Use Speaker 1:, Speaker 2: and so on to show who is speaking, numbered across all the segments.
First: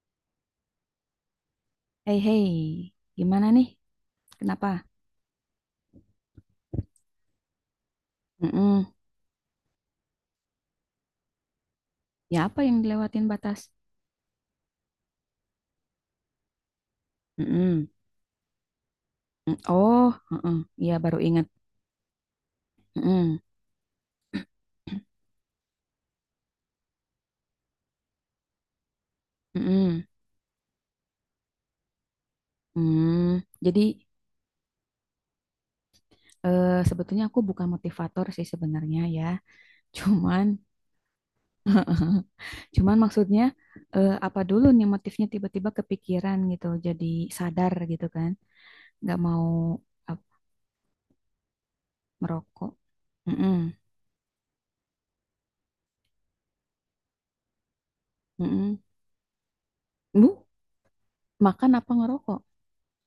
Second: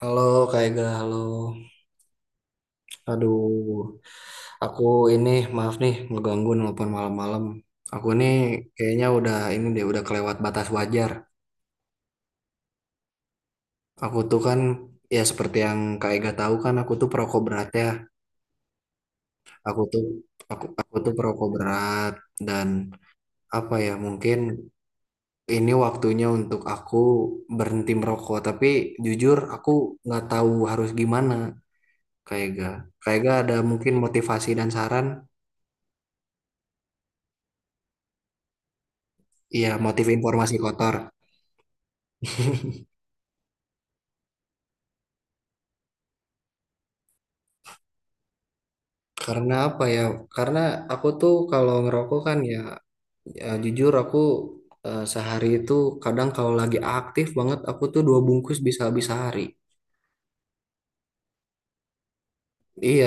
Speaker 1: Halo Kak Ega, halo.
Speaker 2: Hei, hei, gimana nih?
Speaker 1: Aduh,
Speaker 2: Kenapa?
Speaker 1: aku ini maaf nih ngeganggu nelpon malam-malam. Aku nih
Speaker 2: Mm-mm.
Speaker 1: kayaknya udah ini deh udah kelewat batas wajar.
Speaker 2: Ya apa yang dilewatin batas?
Speaker 1: Aku tuh kan, ya seperti yang Kak Ega tahu kan, aku tuh perokok berat
Speaker 2: Mm-mm.
Speaker 1: ya.
Speaker 2: Mm,
Speaker 1: Aku
Speaker 2: oh,
Speaker 1: tuh
Speaker 2: mm-mm.
Speaker 1: aku
Speaker 2: Iya,
Speaker 1: aku tuh
Speaker 2: baru ingat.
Speaker 1: perokok berat. Dan
Speaker 2: Mm-mm.
Speaker 1: apa ya, mungkin ini waktunya untuk aku berhenti merokok. Tapi jujur aku
Speaker 2: Mm-mm.
Speaker 1: nggak tahu harus gimana, Kak Ega. Kak Ega
Speaker 2: Mm.
Speaker 1: ada
Speaker 2: Jadi
Speaker 1: mungkin motivasi dan saran?
Speaker 2: sebetulnya aku bukan motivator sih sebenarnya ya.
Speaker 1: Iya, motif
Speaker 2: Cuman,
Speaker 1: informasi kotor.
Speaker 2: cuman maksudnya apa dulu nih motifnya, tiba-tiba kepikiran gitu. Jadi sadar gitu kan. Nggak mau
Speaker 1: Karena apa ya?
Speaker 2: ap-
Speaker 1: Karena aku tuh kalau ngerokok kan ya,
Speaker 2: merokok.
Speaker 1: ya
Speaker 2: Mm-mm.
Speaker 1: jujur aku sehari itu kadang kalau lagi aktif banget aku tuh 2 bungkus
Speaker 2: Mm-mm.
Speaker 1: bisa habis sehari.
Speaker 2: Bu, makan apa ngerokok?
Speaker 1: Iya,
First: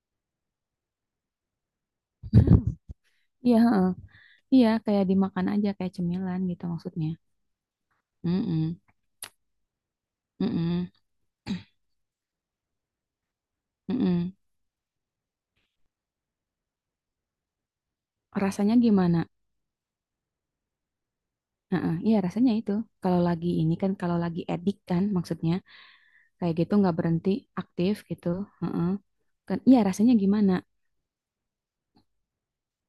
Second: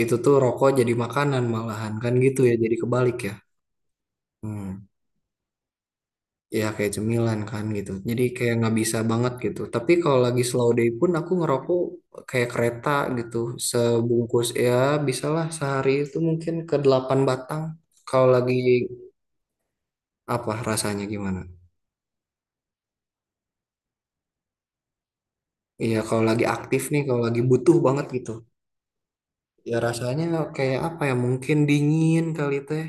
Speaker 1: itu tuh rokok jadi makanan malahan kan gitu ya, jadi kebalik ya.
Speaker 2: Iya, heeh. Iya,
Speaker 1: Hmm.
Speaker 2: kayak dimakan aja kayak cemilan gitu
Speaker 1: Ya kayak
Speaker 2: maksudnya.
Speaker 1: cemilan kan gitu. Jadi kayak nggak
Speaker 2: Mm-mm,
Speaker 1: bisa banget gitu. Tapi kalau lagi slow day
Speaker 2: mm-mm,
Speaker 1: pun aku ngerokok kayak kereta gitu.
Speaker 2: mm-mm.
Speaker 1: Sebungkus ya bisalah sehari itu mungkin ke 8 batang. Kalau lagi
Speaker 2: Rasanya gimana?
Speaker 1: apa, rasanya gimana?
Speaker 2: Heeh, iya rasanya itu. Kalau lagi ini kan, kalau lagi edik kan maksudnya
Speaker 1: Iya, kalau lagi
Speaker 2: kayak gitu
Speaker 1: aktif
Speaker 2: nggak
Speaker 1: nih, kalau
Speaker 2: berhenti,
Speaker 1: lagi butuh
Speaker 2: aktif
Speaker 1: banget
Speaker 2: gitu.
Speaker 1: gitu.
Speaker 2: Heeh. Kan,
Speaker 1: Ya
Speaker 2: iya rasanya
Speaker 1: rasanya
Speaker 2: gimana?
Speaker 1: kayak apa ya? Mungkin dingin kali, teh.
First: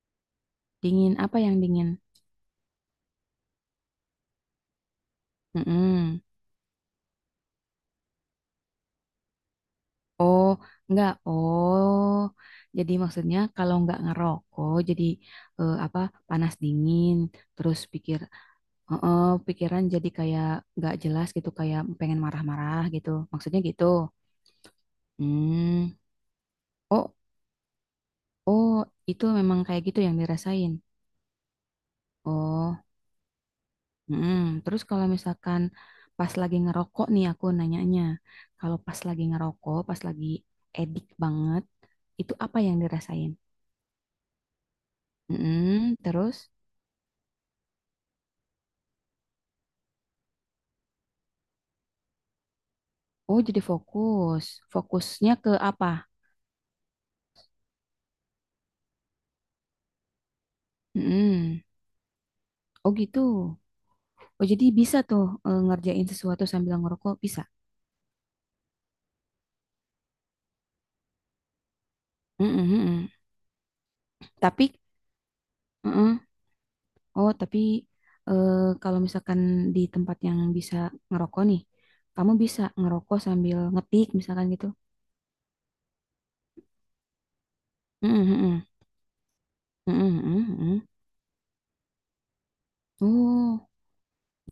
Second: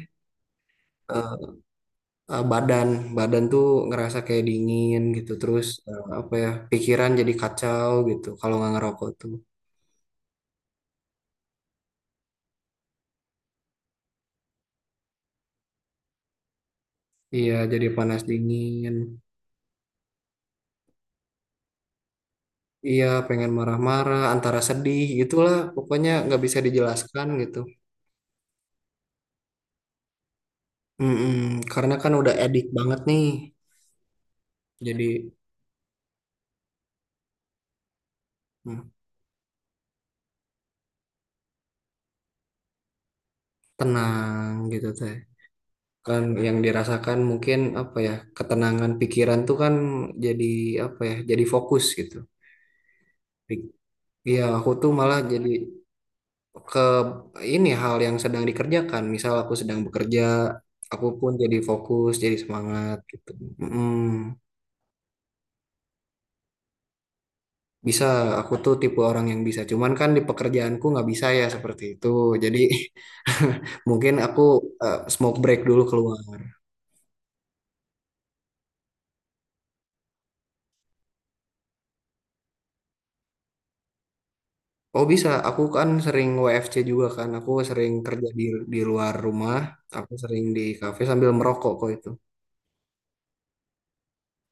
Speaker 2: Dingin apa
Speaker 1: Eh,
Speaker 2: yang dingin?
Speaker 1: eh, badan, badan tuh ngerasa kayak dingin gitu. Terus
Speaker 2: Mm-mm.
Speaker 1: apa ya? Pikiran jadi kacau gitu kalau nggak ngerokok tuh.
Speaker 2: Oh, nggak. Oh, jadi maksudnya kalau nggak ngerokok, jadi apa, panas dingin.
Speaker 1: Iya,
Speaker 2: Terus
Speaker 1: jadi panas dingin.
Speaker 2: heeh, pikiran jadi kayak nggak jelas gitu, kayak pengen marah-marah
Speaker 1: Iya,
Speaker 2: gitu.
Speaker 1: pengen
Speaker 2: Maksudnya gitu.
Speaker 1: marah-marah, antara sedih, gitulah.
Speaker 2: Hmm.
Speaker 1: Pokoknya nggak bisa
Speaker 2: Oh,
Speaker 1: dijelaskan gitu.
Speaker 2: oh, itu memang kayak gitu yang dirasain.
Speaker 1: Mm-mm. Karena kan udah edik
Speaker 2: Oh,
Speaker 1: banget nih.
Speaker 2: mm. Terus kalau
Speaker 1: Jadi
Speaker 2: misalkan pas lagi ngerokok nih aku nanyanya, kalau
Speaker 1: mm,
Speaker 2: pas lagi ngerokok, pas lagi edik banget, itu apa yang dirasain?
Speaker 1: tenang gitu, teh.
Speaker 2: Mm.
Speaker 1: Kan
Speaker 2: Terus,
Speaker 1: yang dirasakan mungkin apa ya, ketenangan pikiran tuh kan. Jadi apa ya, jadi fokus gitu.
Speaker 2: oh jadi
Speaker 1: Pik- ya
Speaker 2: fokus.
Speaker 1: aku tuh malah
Speaker 2: Fokusnya
Speaker 1: jadi
Speaker 2: ke apa?
Speaker 1: ke ini hal yang sedang dikerjakan. Misal aku sedang bekerja, aku pun jadi
Speaker 2: Mm.
Speaker 1: fokus, jadi
Speaker 2: Oh,
Speaker 1: semangat
Speaker 2: gitu.
Speaker 1: gitu. Mm,
Speaker 2: Oh jadi bisa tuh ngerjain sesuatu sambil ngerokok, bisa?
Speaker 1: bisa. Aku tuh tipe orang yang bisa, cuman kan di pekerjaanku nggak bisa ya seperti itu. Jadi
Speaker 2: Mm-mm, mm-mm.
Speaker 1: mungkin aku
Speaker 2: Tapi,
Speaker 1: smoke break dulu
Speaker 2: mm-mm.
Speaker 1: keluar.
Speaker 2: Oh, tapi eh, kalau misalkan di tempat yang bisa ngerokok nih, kamu bisa ngerokok sambil ngetik misalkan gitu.
Speaker 1: Oh bisa, aku kan sering WFC juga kan. Aku sering
Speaker 2: Mm-mm,
Speaker 1: kerja di
Speaker 2: mm-mm.
Speaker 1: di luar rumah. Aku
Speaker 2: Mm-mm,
Speaker 1: sering
Speaker 2: mm-mm,
Speaker 1: di
Speaker 2: mm-mm.
Speaker 1: kafe sambil merokok kok itu.
Speaker 2: Oh,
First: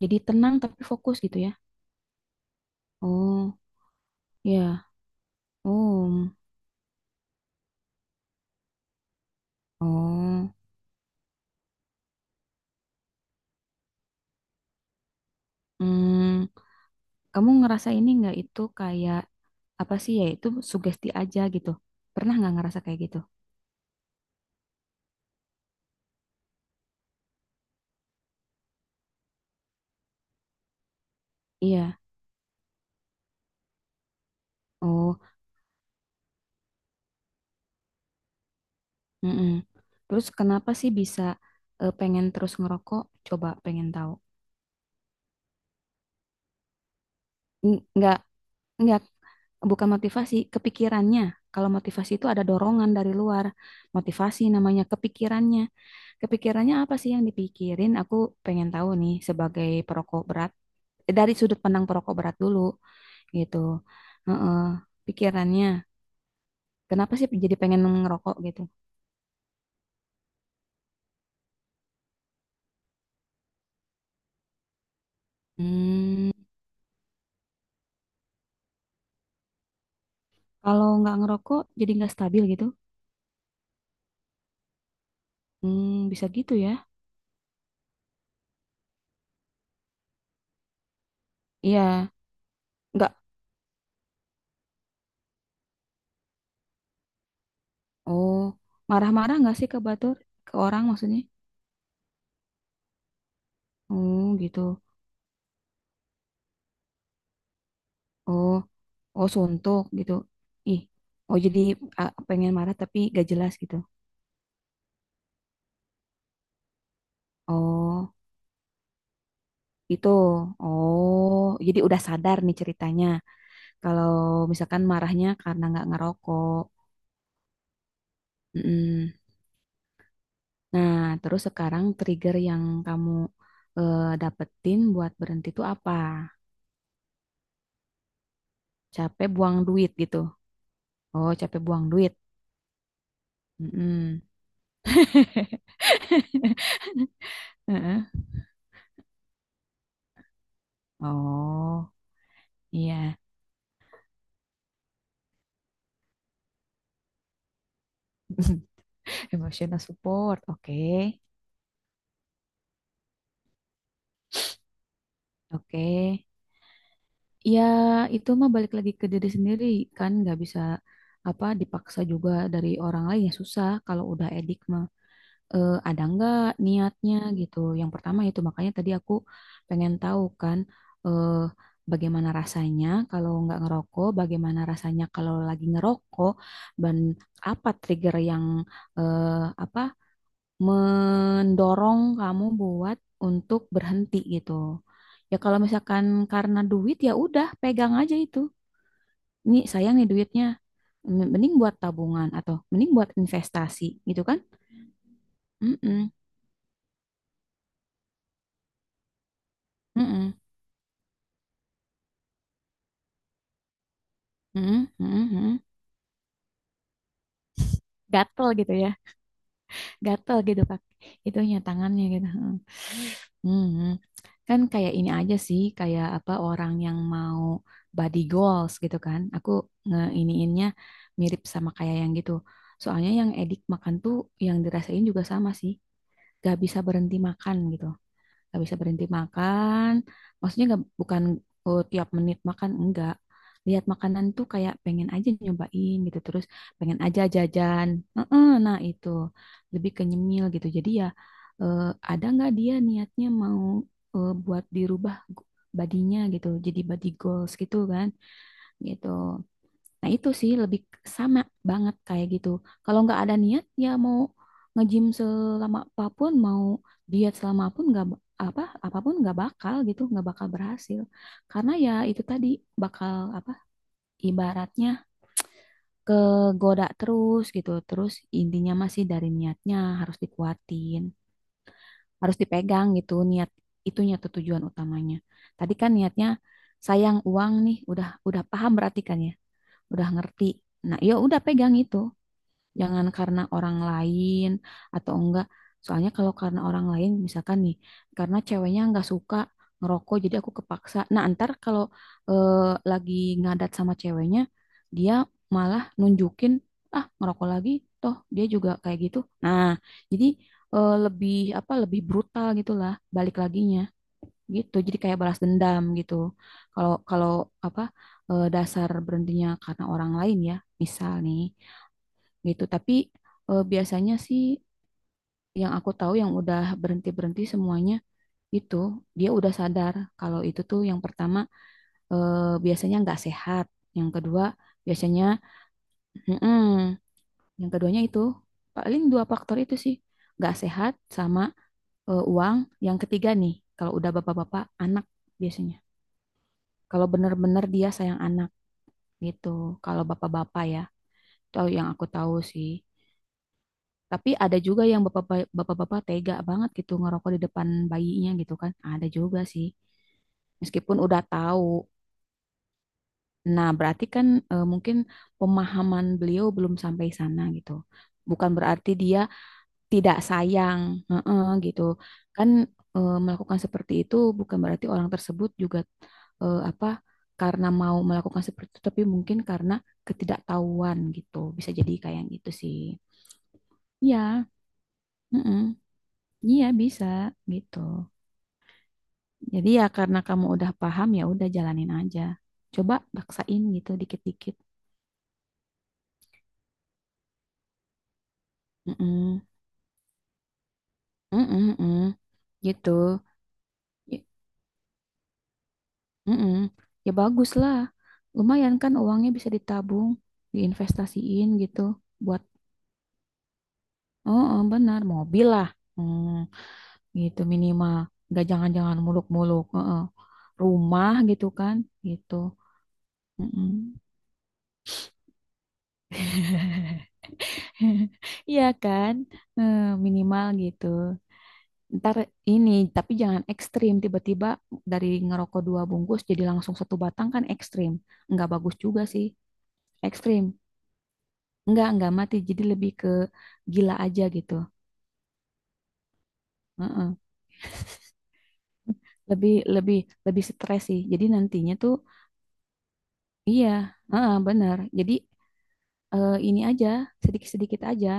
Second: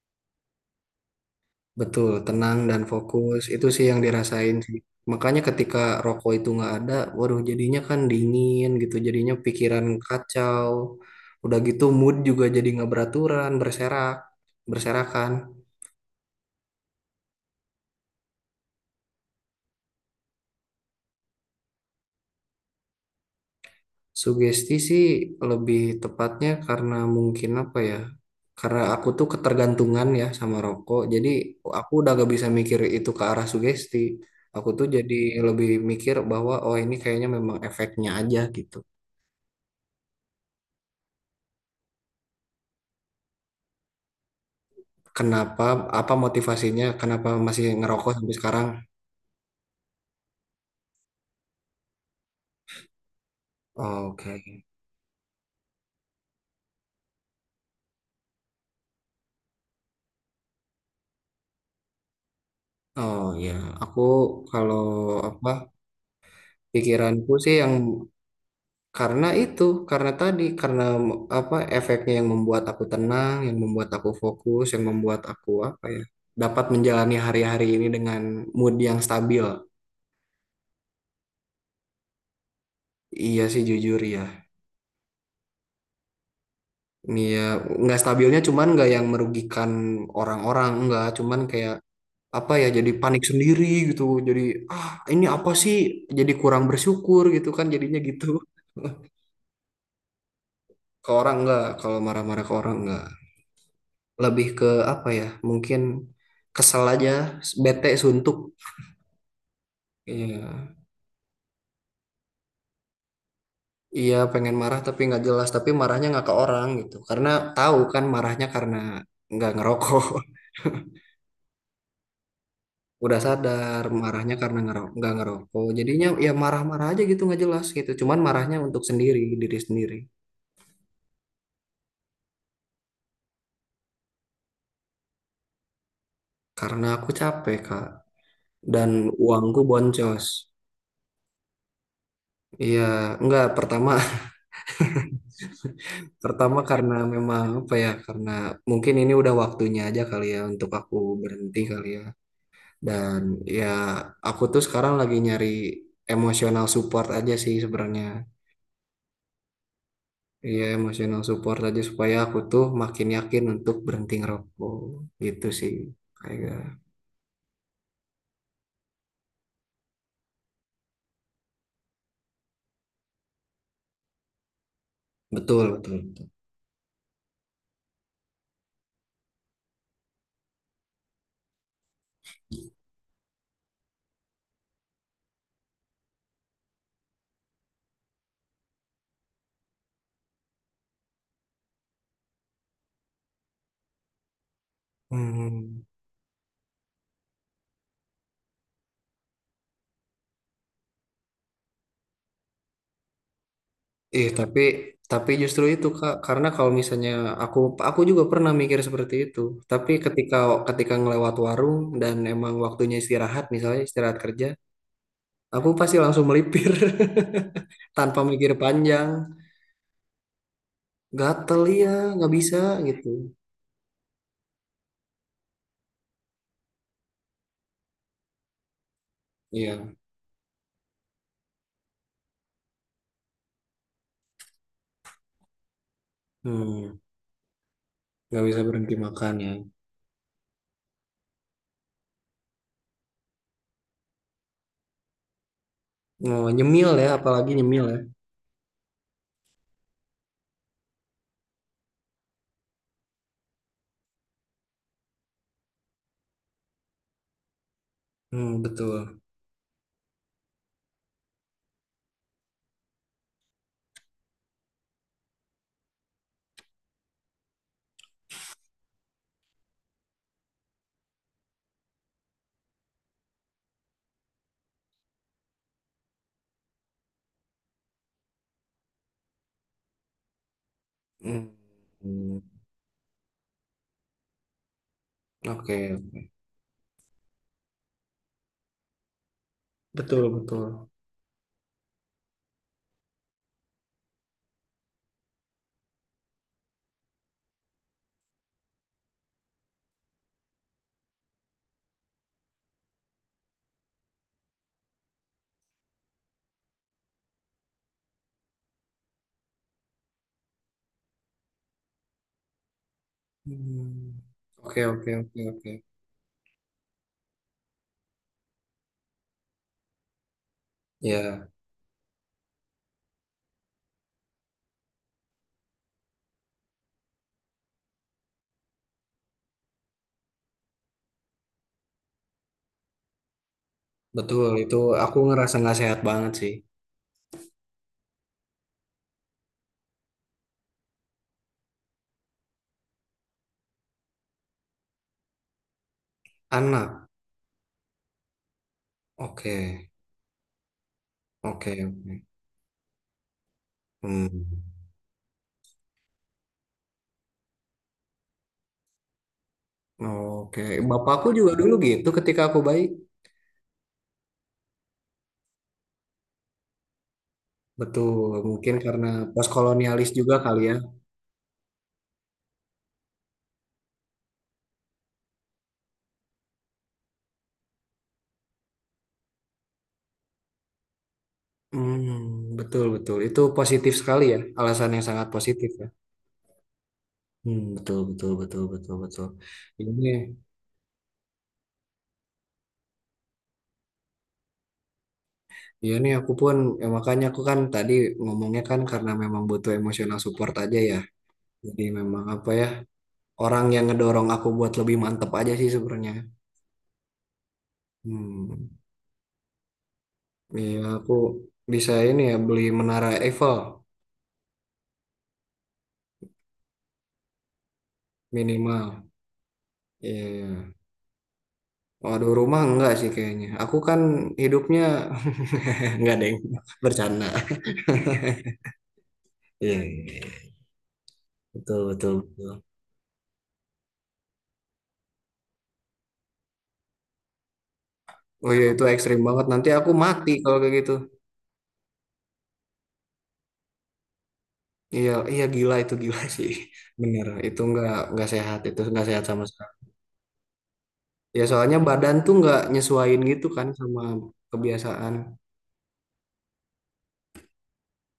Speaker 2: jadi tenang tapi fokus gitu ya?
Speaker 1: Betul, tenang dan fokus.
Speaker 2: Oh,
Speaker 1: Itu sih yang dirasain sih.
Speaker 2: ya.
Speaker 1: Makanya ketika rokok
Speaker 2: Oh,
Speaker 1: itu nggak ada, waduh jadinya kan dingin gitu. Jadinya pikiran
Speaker 2: oh.
Speaker 1: kacau. Udah gitu mood juga jadi nggak beraturan, berserakan.
Speaker 2: Hmm. Kamu ngerasa ini nggak itu kayak apa sih ya? Itu sugesti aja gitu. Pernah nggak ngerasa kayak gitu?
Speaker 1: Sugesti sih lebih tepatnya, karena mungkin apa ya? Karena aku tuh ketergantungan ya sama rokok. Jadi aku
Speaker 2: Iya.
Speaker 1: udah gak bisa mikir itu ke arah sugesti. Aku tuh jadi
Speaker 2: Oh,
Speaker 1: lebih mikir bahwa oh ini kayaknya memang efeknya aja gitu.
Speaker 2: mm-mm. Terus kenapa sih bisa pengen terus ngerokok? Coba pengen tahu.
Speaker 1: Kenapa? Apa motivasinya? Kenapa masih
Speaker 2: N-
Speaker 1: ngerokok
Speaker 2: Nggak,
Speaker 1: sampai sekarang?
Speaker 2: nggak, bukan motivasi, kepikirannya. Kalau motivasi itu ada dorongan dari luar.
Speaker 1: Oh,
Speaker 2: Motivasi
Speaker 1: oke.
Speaker 2: namanya kepikirannya. Kepikirannya apa sih yang dipikirin? Aku pengen tahu nih sebagai perokok berat. Dari sudut pandang perokok berat dulu
Speaker 1: Oh ya,
Speaker 2: gitu.
Speaker 1: aku
Speaker 2: Heeh,
Speaker 1: kalau apa,
Speaker 2: pikirannya. Kenapa sih
Speaker 1: pikiranku sih
Speaker 2: jadi
Speaker 1: yang...
Speaker 2: pengen ngerokok gitu?
Speaker 1: Karena itu, karena tadi, karena apa, efeknya yang membuat aku tenang, yang membuat aku fokus, yang membuat aku apa ya,
Speaker 2: Hmm,
Speaker 1: dapat menjalani hari-hari ini dengan mood yang stabil.
Speaker 2: kalau nggak ngerokok jadi nggak stabil gitu.
Speaker 1: Iya sih, jujur ya.
Speaker 2: Hmm, bisa gitu ya.
Speaker 1: Iya, nggak stabilnya cuman nggak yang merugikan orang-orang, nggak cuman kayak
Speaker 2: Iya.
Speaker 1: apa ya, jadi
Speaker 2: Enggak.
Speaker 1: panik sendiri gitu. Jadi ah ini apa sih? Jadi kurang bersyukur gitu kan jadinya gitu.
Speaker 2: Oh, marah-marah enggak sih ke Batur? Ke orang
Speaker 1: Ke
Speaker 2: maksudnya?
Speaker 1: orang enggak, kalau marah-marah ke orang enggak.
Speaker 2: Oh,
Speaker 1: Lebih ke
Speaker 2: gitu.
Speaker 1: apa ya, mungkin kesel aja, bete, suntuk.
Speaker 2: Oh, oh suntuk gitu.
Speaker 1: Iya,
Speaker 2: Ih, oh jadi pengen marah tapi gak jelas gitu.
Speaker 1: iya, pengen marah tapi nggak jelas, tapi marahnya nggak ke orang gitu, karena tahu kan
Speaker 2: Oh,
Speaker 1: marahnya karena nggak ngerokok.
Speaker 2: itu. Oh, jadi udah sadar nih ceritanya.
Speaker 1: Udah sadar
Speaker 2: Kalau
Speaker 1: marahnya karena
Speaker 2: misalkan
Speaker 1: nggak
Speaker 2: marahnya karena
Speaker 1: ngerokok,
Speaker 2: nggak
Speaker 1: jadinya ya
Speaker 2: ngerokok.
Speaker 1: marah-marah aja gitu nggak jelas gitu, cuman marahnya untuk
Speaker 2: Mm-mm.
Speaker 1: diri sendiri.
Speaker 2: Nah, terus sekarang trigger yang kamu dapetin buat berhenti itu apa?
Speaker 1: Karena aku capek, Kak, dan
Speaker 2: Capek buang
Speaker 1: uangku
Speaker 2: duit gitu.
Speaker 1: boncos.
Speaker 2: Oh, capek buang duit.
Speaker 1: Iya, nggak, pertama.
Speaker 2: Mm-mm.
Speaker 1: Pertama karena memang apa ya, karena mungkin ini udah waktunya aja kali ya untuk aku berhenti kali
Speaker 2: Oh,
Speaker 1: ya.
Speaker 2: iya.
Speaker 1: Dan ya, aku tuh sekarang lagi nyari emosional support aja sih sebenarnya.
Speaker 2: Emotional support.
Speaker 1: Iya,
Speaker 2: Oke.
Speaker 1: emosional support aja supaya aku tuh makin yakin untuk berhenti ngerokok gitu sih.
Speaker 2: Oke.
Speaker 1: Kayak...
Speaker 2: Ya, itu mah balik lagi ke diri sendiri, kan nggak bisa apa dipaksa juga dari orang lain, ya susah kalau udah edik mah.
Speaker 1: betul,
Speaker 2: Eh,
Speaker 1: betul.
Speaker 2: ada
Speaker 1: Betul.
Speaker 2: nggak niatnya gitu. Yang pertama itu makanya tadi aku pengen tahu kan eh, bagaimana rasanya kalau nggak ngerokok, bagaimana rasanya kalau lagi ngerokok, dan apa trigger yang apa mendorong kamu buat untuk berhenti gitu. Ya kalau
Speaker 1: Hmm.
Speaker 2: misalkan karena duit ya udah pegang aja itu. Nih sayang nih duitnya, mending buat tabungan atau mending buat investasi gitu
Speaker 1: Ih,
Speaker 2: kan?
Speaker 1: tapi justru itu,
Speaker 2: Mm-mm,
Speaker 1: Kak. Karena kalau misalnya aku aku juga pernah mikir seperti itu. Tapi
Speaker 2: mm-mm,
Speaker 1: ketika ketika ngelewat warung dan emang waktunya istirahat, misalnya istirahat kerja,
Speaker 2: mm-mm, mm-mm, mm-mm.
Speaker 1: aku pasti langsung melipir tanpa
Speaker 2: Gatel
Speaker 1: mikir
Speaker 2: gitu ya,
Speaker 1: panjang.
Speaker 2: gatel gitu pak, itunya
Speaker 1: Gatel ya,
Speaker 2: tangannya gitu.
Speaker 1: nggak bisa gitu.
Speaker 2: Hmm, kan kayak ini aja sih, kayak apa, orang yang mau body goals gitu kan. Aku
Speaker 1: Iya,
Speaker 2: ngeiniinnya mirip sama kayak yang gitu. Soalnya yang edik makan tuh, yang dirasain juga sama sih, gak bisa
Speaker 1: hmm,
Speaker 2: berhenti makan gitu,
Speaker 1: nggak bisa
Speaker 2: nggak bisa
Speaker 1: berhenti
Speaker 2: berhenti
Speaker 1: makan ya.
Speaker 2: makan maksudnya, nggak, bukan oh tiap menit makan, enggak, lihat makanan tuh kayak pengen aja nyobain gitu, terus
Speaker 1: Oh, nyemil
Speaker 2: pengen
Speaker 1: ya,
Speaker 2: aja
Speaker 1: apalagi nyemil
Speaker 2: jajan.
Speaker 1: ya.
Speaker 2: Heeh, nah itu lebih ke nyemil gitu, jadi ya eh, ada nggak dia niatnya mau buat dirubah badinya gitu jadi body goals gitu kan,
Speaker 1: Hmm,
Speaker 2: gitu.
Speaker 1: betul.
Speaker 2: Nah, itu sih lebih sama banget kayak gitu. Kalau nggak ada niat, ya mau nge-gym selama apapun, mau diet selama apapun nggak apapun nggak bakal gitu, nggak bakal berhasil. Karena ya itu tadi, bakal apa ibaratnya, kegoda terus gitu. Terus intinya masih dari niatnya harus dikuatin,
Speaker 1: Hmm,
Speaker 2: harus
Speaker 1: hmm,
Speaker 2: dipegang gitu niat itunya tuh, tujuan utamanya. Tadi kan
Speaker 1: oke.
Speaker 2: niatnya sayang uang nih, udah paham berarti kan ya, udah
Speaker 1: Betul,
Speaker 2: ngerti.
Speaker 1: betul.
Speaker 2: Nah, ya udah pegang itu. Jangan karena orang lain atau enggak. Soalnya kalau karena orang lain, misalkan nih, karena ceweknya enggak suka ngerokok, jadi aku kepaksa. Nah, antar kalau eh, lagi ngadat sama ceweknya, dia malah nunjukin, ah, ngerokok lagi, toh dia juga kayak gitu. Nah, jadi lebih apa, lebih brutal gitulah balik laginya
Speaker 1: Hmm,
Speaker 2: gitu.
Speaker 1: oke
Speaker 2: Jadi
Speaker 1: oke
Speaker 2: kayak balas
Speaker 1: oke oke.
Speaker 2: dendam gitu. Kalau kalau apa dasar berhentinya karena orang lain ya, misal nih
Speaker 1: Ya.
Speaker 2: gitu. Tapi biasanya sih yang aku tahu yang udah berhenti-berhenti semuanya itu, dia udah sadar kalau itu tuh yang pertama biasanya nggak sehat, yang kedua
Speaker 1: Betul, itu aku
Speaker 2: biasanya,
Speaker 1: ngerasa nggak sehat banget sih.
Speaker 2: mm-mm, yang keduanya itu paling dua faktor itu sih, nggak sehat sama uang. Yang ketiga nih kalau udah bapak-bapak anak biasanya. Kalau
Speaker 1: Anak,
Speaker 2: bener-bener dia sayang anak gitu.
Speaker 1: oke,
Speaker 2: Kalau bapak-bapak ya, itu
Speaker 1: oke,
Speaker 2: yang aku
Speaker 1: oke.
Speaker 2: tahu sih. Tapi
Speaker 1: Hmm.
Speaker 2: ada juga yang bapak-bapak tega banget gitu ngerokok di depan bayinya gitu kan. Ada juga sih.
Speaker 1: Oke,
Speaker 2: Meskipun udah
Speaker 1: bapakku juga dulu
Speaker 2: tahu.
Speaker 1: gitu ketika aku bayi.
Speaker 2: Nah, berarti kan mungkin pemahaman beliau belum sampai sana gitu.
Speaker 1: Betul,
Speaker 2: Bukan
Speaker 1: mungkin
Speaker 2: berarti
Speaker 1: karena
Speaker 2: dia
Speaker 1: postkolonialis
Speaker 2: tidak
Speaker 1: juga kali ya.
Speaker 2: sayang, heeh, gitu. Kan melakukan seperti itu bukan berarti orang tersebut juga apa, karena mau melakukan seperti itu, tapi mungkin karena ketidaktahuan gitu. Bisa jadi kayak gitu
Speaker 1: Hmm,
Speaker 2: sih.
Speaker 1: betul, betul. Itu positif
Speaker 2: Ya,
Speaker 1: sekali ya, alasan yang sangat
Speaker 2: heeh.
Speaker 1: positif ya.
Speaker 2: Iya bisa
Speaker 1: Hmm,
Speaker 2: gitu.
Speaker 1: betul, betul, betul, betul, betul.
Speaker 2: Jadi ya
Speaker 1: Ini,
Speaker 2: karena kamu udah paham, ya udah jalanin aja. Coba baksain gitu dikit-dikit.
Speaker 1: ya nih aku pun, ya makanya aku kan tadi ngomongnya kan karena
Speaker 2: Mm-mm.
Speaker 1: memang butuh emosional support aja ya.
Speaker 2: Mm-mm,
Speaker 1: Jadi
Speaker 2: mm.
Speaker 1: memang apa ya,
Speaker 2: Gitu.
Speaker 1: orang yang
Speaker 2: Y-
Speaker 1: ngedorong aku buat lebih mantep aja sih sebenarnya.
Speaker 2: Mm-mm. Ya bagus lah.
Speaker 1: Hmm,
Speaker 2: Lumayan kan uangnya bisa ditabung,
Speaker 1: iya, aku
Speaker 2: diinvestasiin gitu
Speaker 1: bisa ini ya
Speaker 2: buat,
Speaker 1: beli Menara Eiffel
Speaker 2: oh, oh, benar, mobil lah. Hmm, gitu minimal. Gak jangan-jangan
Speaker 1: minimal.
Speaker 2: muluk-muluk. Heeh.
Speaker 1: Iya.
Speaker 2: Rumah gitu kan,
Speaker 1: Waduh,
Speaker 2: gitu.
Speaker 1: rumah enggak sih kayaknya. Aku kan
Speaker 2: Mm-mm.
Speaker 1: hidupnya enggak deng, bercanda.
Speaker 2: Iya kan?
Speaker 1: Iya,
Speaker 2: Eh,
Speaker 1: iya, iya.
Speaker 2: minimal gitu.
Speaker 1: Betul betul
Speaker 2: Ntar
Speaker 1: betul.
Speaker 2: ini, tapi jangan ekstrim. Tiba-tiba dari ngerokok 2 bungkus jadi langsung 1 batang, kan ekstrim. Nggak
Speaker 1: Oh iya
Speaker 2: bagus
Speaker 1: itu
Speaker 2: juga
Speaker 1: ekstrim
Speaker 2: sih,
Speaker 1: banget. Nanti aku mati
Speaker 2: ekstrim.
Speaker 1: kalau kayak gitu.
Speaker 2: Nggak mati. Jadi lebih ke gila aja gitu.
Speaker 1: Iya iya gila, itu gila sih.
Speaker 2: Heeh.
Speaker 1: Bener itu nggak sehat, itu nggak sehat sama
Speaker 2: Lebih,
Speaker 1: sekali.
Speaker 2: lebih, lebih stres sih. Jadi
Speaker 1: Ya
Speaker 2: nantinya
Speaker 1: soalnya
Speaker 2: tuh,
Speaker 1: badan tuh nggak nyesuaiin gitu kan
Speaker 2: iya,
Speaker 1: sama
Speaker 2: heeh, benar. Jadi
Speaker 1: kebiasaan.
Speaker 2: ini aja, sedikit-sedikit aja.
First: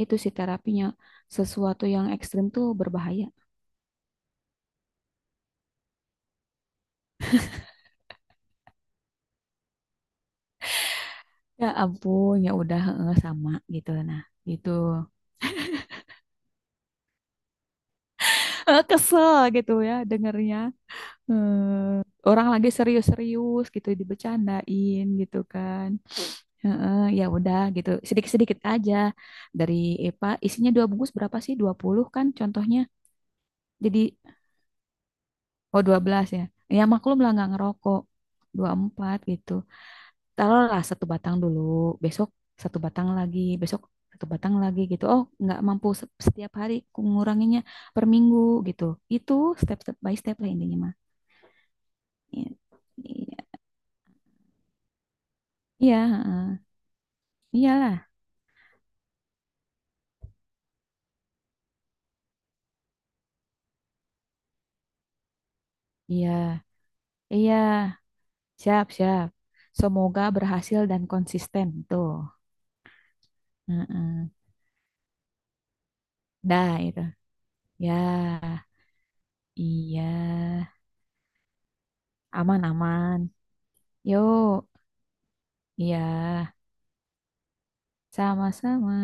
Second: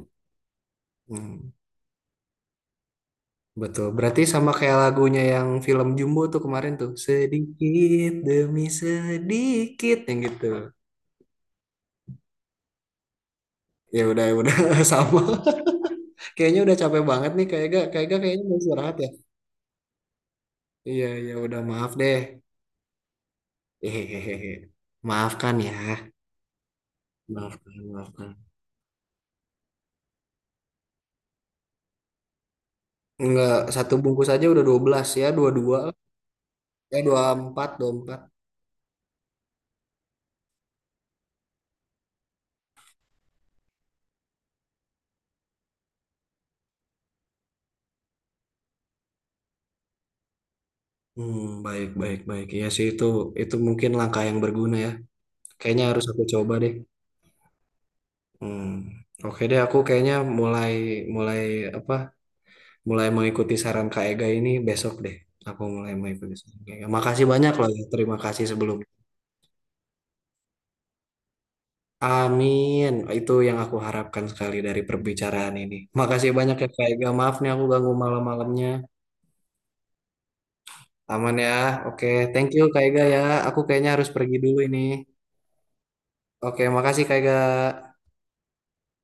Speaker 2: Itu sih terapinya.
Speaker 1: Hmm.
Speaker 2: Sesuatu yang ekstrim tuh berbahaya.
Speaker 1: Betul. Berarti sama kayak lagunya yang film Jumbo tuh kemarin tuh. Sedikit demi sedikit yang gitu.
Speaker 2: Ya ampun, ya udah heeh, sama gitu. Nah,
Speaker 1: Ya udah
Speaker 2: gitu.
Speaker 1: sama. Kayaknya udah capek banget nih, kayak gak kayaknya mau
Speaker 2: Eh,
Speaker 1: istirahat ya.
Speaker 2: kesel gitu ya dengernya.
Speaker 1: Iya ya
Speaker 2: Eh,
Speaker 1: udah, maaf deh.
Speaker 2: orang lagi serius-serius gitu
Speaker 1: Hehehe.
Speaker 2: dibecandain gitu
Speaker 1: Maafkan
Speaker 2: kan.
Speaker 1: ya.
Speaker 2: Heeh, ya udah
Speaker 1: Maafkan,
Speaker 2: gitu.
Speaker 1: maafkan.
Speaker 2: Sedikit-sedikit aja dari EPA isinya 2 bungkus berapa sih? 20 kan contohnya.
Speaker 1: Enggak, satu
Speaker 2: Jadi
Speaker 1: bungkus aja udah 12 ya, 22.
Speaker 2: oh, 12 ya. Ya
Speaker 1: Ya
Speaker 2: maklum lah nggak
Speaker 1: 24,
Speaker 2: ngerokok.
Speaker 1: empat.
Speaker 2: 24 gitu. Taruhlah 1 batang dulu, besok 1 batang lagi, besok 1 batang lagi gitu. Oh, nggak mampu setiap hari ku nguranginnya, per minggu gitu. Itu step step by step lah intinya mah.
Speaker 1: Hmm, baik, baik, baik.
Speaker 2: Iya,
Speaker 1: Iya sih itu
Speaker 2: iya,
Speaker 1: itu mungkin langkah yang berguna ya. Kayaknya
Speaker 2: iya,
Speaker 1: harus aku coba
Speaker 2: heeh.
Speaker 1: deh.
Speaker 2: Iyalah,
Speaker 1: Hmm, oke deh. Aku kayaknya mulai mulai apa? Mulai mengikuti saran Kak Ega ini besok deh. Aku mulai mengikuti
Speaker 2: iya,
Speaker 1: saran Kak Ega. Makasih banyak
Speaker 2: iya,
Speaker 1: loh ya. Terima kasih sebelum.
Speaker 2: siap siap. Semoga berhasil dan konsisten tuh.
Speaker 1: Amin. Itu yang aku harapkan
Speaker 2: Heeh.
Speaker 1: sekali dari perbicaraan ini. Makasih banyak ya
Speaker 2: Dah
Speaker 1: Kak
Speaker 2: itu.
Speaker 1: Ega. Maaf nih, aku ganggu
Speaker 2: Ya,
Speaker 1: malam-malamnya.
Speaker 2: iya,
Speaker 1: Aman ya. Oke, thank
Speaker 2: aman
Speaker 1: you Kak Ega ya.
Speaker 2: aman.
Speaker 1: Aku kayaknya harus pergi dulu
Speaker 2: Yuk,
Speaker 1: ini.
Speaker 2: iya,
Speaker 1: Oke, makasih Kak Ega.
Speaker 2: sama-sama.